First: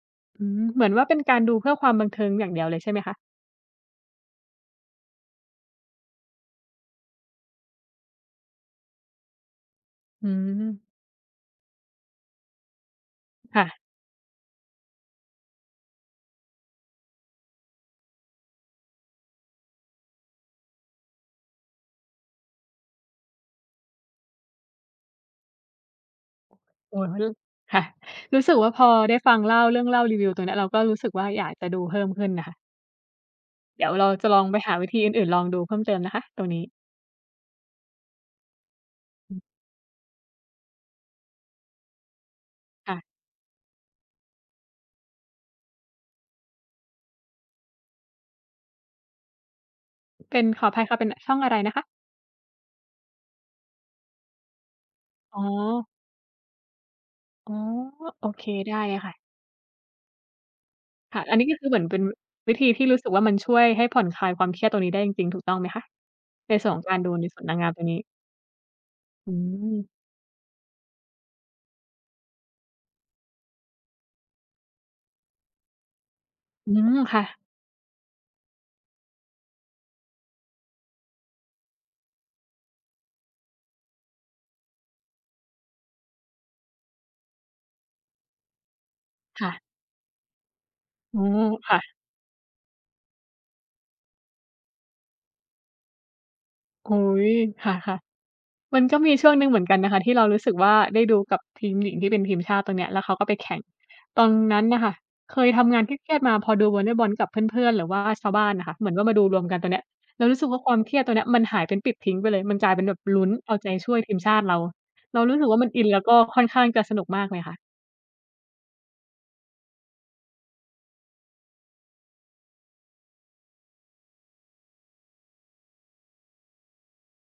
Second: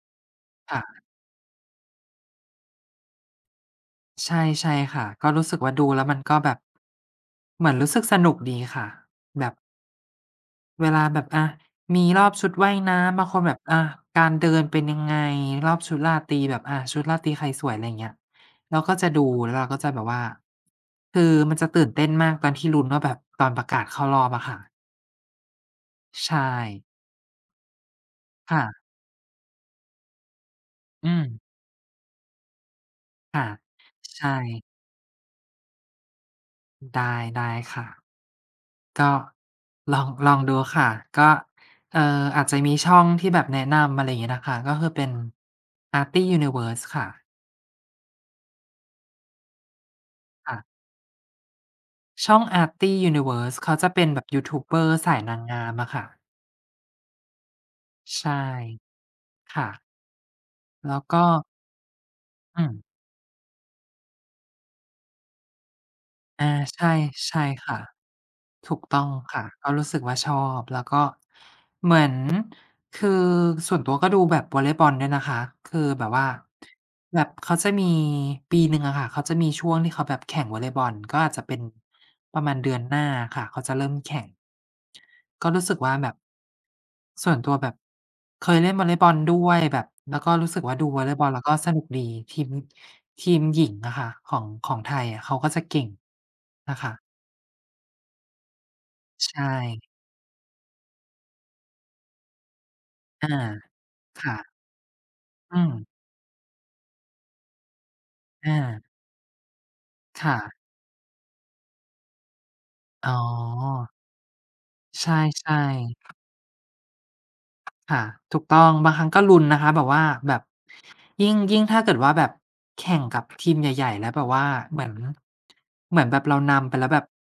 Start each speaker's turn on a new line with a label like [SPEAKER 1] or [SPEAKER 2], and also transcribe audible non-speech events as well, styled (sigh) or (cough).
[SPEAKER 1] อืม
[SPEAKER 2] ค
[SPEAKER 1] เ
[SPEAKER 2] ่
[SPEAKER 1] หมือนว
[SPEAKER 2] ะ
[SPEAKER 1] ่าเป็นการดูเพื่อความบันเทิงอย่างเดียวเลยใช่ไหมคะ?
[SPEAKER 2] ใช่ ใช่ค่ะ ก็รู้สึกว่า ดูแล้วมันก็แบบ เหมือนรู้สึกสนุกดีค่ะ แบบ
[SPEAKER 1] อืม
[SPEAKER 2] เวลาแบบ อา มีรอบชุดว่ายน้ำ บางคนแบ
[SPEAKER 1] ค
[SPEAKER 2] บ
[SPEAKER 1] ่ะ
[SPEAKER 2] อา การเดินเป็นยังไง รอบชุดราตรีแบบ อา ชุดราตรีใครสวย อะไรอย่างเงี้ย เราก็จะดู แล้วเราก็จะแบบว่า (tsk) คือมันจะตื่นเต้นมากตอนที่ลุ้นว่า แบบ ตอนประกาศเข้ารอบอะค่ะ ใช่
[SPEAKER 1] โอ้ เขาเรียก ค่ะ รู้ส
[SPEAKER 2] ค
[SPEAKER 1] ึก
[SPEAKER 2] ่
[SPEAKER 1] ว่าพ
[SPEAKER 2] ะ
[SPEAKER 1] อได้ฟัง เล่า เรื่องเล่ารีวิวตรงเนี้ย เราก็รู้ส
[SPEAKER 2] อ
[SPEAKER 1] ึ
[SPEAKER 2] ื
[SPEAKER 1] กว่า
[SPEAKER 2] ม
[SPEAKER 1] อยากจะดูเพิ่มขึ้นน่ะค่ะ
[SPEAKER 2] ค่ะ
[SPEAKER 1] เดี๋ยวเรา
[SPEAKER 2] ใช
[SPEAKER 1] จะลองไป
[SPEAKER 2] ่
[SPEAKER 1] หาวิธีอื่น ๆ ลองดูเพิ่มเติมนะคะ ตรงนี้
[SPEAKER 2] ได้ ได้ค่ะ ก็
[SPEAKER 1] อือ
[SPEAKER 2] ลอง ลองดูค่ะ ก็ เอ่อ อาจจะมีช
[SPEAKER 1] ค่
[SPEAKER 2] ่อ
[SPEAKER 1] ะ
[SPEAKER 2] งที่แบบแนะนำ อะไรอย่างงี้นะคะ ก็คือเป็น Arty Universe ค่ะ
[SPEAKER 1] เป็น
[SPEAKER 2] ค่
[SPEAKER 1] ข
[SPEAKER 2] ะ
[SPEAKER 1] ออภัยค่ะ เป็นช่องอะไรนะคะ?
[SPEAKER 2] ช่อง Arty Universe เขาจะเป็นแบบยูทูบเบอร์สายน
[SPEAKER 1] อ
[SPEAKER 2] า
[SPEAKER 1] ๋
[SPEAKER 2] ง
[SPEAKER 1] อ
[SPEAKER 2] งามอะค่ะ
[SPEAKER 1] อ๋อ โ
[SPEAKER 2] ใ
[SPEAKER 1] อ
[SPEAKER 2] ช่
[SPEAKER 1] เค ได้เลยค่ะ
[SPEAKER 2] ค่ะ แล้วก
[SPEAKER 1] ค่ะ อัน
[SPEAKER 2] ็
[SPEAKER 1] นี้ก็คือเหมือนเป็น วิ
[SPEAKER 2] อื
[SPEAKER 1] ธีท
[SPEAKER 2] ม
[SPEAKER 1] ี่รู้สึกว่ามันช่วยให้ผ่อนคลายความเครียดตรงนี้ได้จริง ๆ ถูกต้องไหมคะ?
[SPEAKER 2] อา
[SPEAKER 1] ในส่วนข
[SPEAKER 2] ใช
[SPEAKER 1] อง
[SPEAKER 2] ่
[SPEAKER 1] การดูใน
[SPEAKER 2] ใช
[SPEAKER 1] ส่
[SPEAKER 2] ่
[SPEAKER 1] วนนางง
[SPEAKER 2] ค
[SPEAKER 1] าม
[SPEAKER 2] ่ะ
[SPEAKER 1] ตัวนี้
[SPEAKER 2] ถูกต้อง
[SPEAKER 1] อื
[SPEAKER 2] ค่ะ ก็ร
[SPEAKER 1] ม
[SPEAKER 2] ู้สึกว่าชอบ แล้วก็ เหมือน คือส่วนตัวก็ดูแบบวอลเลย์บอลด้วยนะคะ คือแบบว่า
[SPEAKER 1] อืม ค
[SPEAKER 2] แบ
[SPEAKER 1] ่
[SPEAKER 2] บ
[SPEAKER 1] ะ
[SPEAKER 2] เขาจะมี ปีหนึ่งอะค่ะเขาจะมีช่วงที่เขาแบบแข่งวอลเลย์บอล ก็อาจจะเป็นประมาณเดือนหน้าอะค่ะ เขาจะเริ่มแข่ง ก็รู้สึกว่าแบบ ส่วนตัวแบบ เคยเล่นวอลเลย์บอลด
[SPEAKER 1] ค
[SPEAKER 2] ้
[SPEAKER 1] ่
[SPEAKER 2] วย
[SPEAKER 1] ะ
[SPEAKER 2] แบบ แล้วก็รู้สึกว่าดูวอลเล
[SPEAKER 1] โอ
[SPEAKER 2] ย์
[SPEAKER 1] ้
[SPEAKER 2] บอลแล้วก็ส
[SPEAKER 1] ค่
[SPEAKER 2] นุก
[SPEAKER 1] ะ
[SPEAKER 2] ดี ทีม ทีมหญิงอะค่ะ ของ ของไทยอะเขาก็จะเก่งนะค
[SPEAKER 1] อุ๊
[SPEAKER 2] ะ
[SPEAKER 1] ย ค่ะ ๆ มันก็มีช่
[SPEAKER 2] ใช
[SPEAKER 1] วงหนึ่งเหมือนกัน
[SPEAKER 2] ่
[SPEAKER 1] นะคะ ที่เรารู้สึกว่าได้ดูกับทีมหญิงที่เป็นทีมชาติตรงเนี้ย แล้วเขาก็
[SPEAKER 2] อา
[SPEAKER 1] ไปแข่ง ต
[SPEAKER 2] ค
[SPEAKER 1] อน
[SPEAKER 2] ่ะ
[SPEAKER 1] นั้นน่ะค่ะเคย
[SPEAKER 2] อื
[SPEAKER 1] ทำงา
[SPEAKER 2] ม
[SPEAKER 1] นเครียด ๆ มา พอดูวอลเลย์บอลกับเพื่อน ๆ หรือว่าชาวบ้า
[SPEAKER 2] อ
[SPEAKER 1] นอะค่ะ เ
[SPEAKER 2] า
[SPEAKER 1] หมือนว่ามาดูรวมกันตรงเนี้ย เร
[SPEAKER 2] ค
[SPEAKER 1] า
[SPEAKER 2] ่
[SPEAKER 1] รู้สึก
[SPEAKER 2] ะ
[SPEAKER 1] ว่าความเครียดตัวเนี้ยมันหายเป็นปลิดทิ้งไปเลย มันกลายเป็นแบบ
[SPEAKER 2] อ๋อ
[SPEAKER 1] ลุ้น เอาใจช่วยทีมชาติเรา
[SPEAKER 2] ใช
[SPEAKER 1] เรารู้สึกว
[SPEAKER 2] ่
[SPEAKER 1] ่ามันอิน แล้วก
[SPEAKER 2] ๆ
[SPEAKER 1] ็ค่อนข้างจะสนุกมากเลยค่ะ
[SPEAKER 2] ค่ะ ถูกต้อง บางครั้งก็ลุ้นนะคะ แบบว่าแบบ ยิ่ง ยิ่งถ้าเกิดว่าแบบแข่งกับทีมใหญ่ ๆ แล้วแบบว่าเหมือน เหมือนแบบเรานำไปแล้วแบบ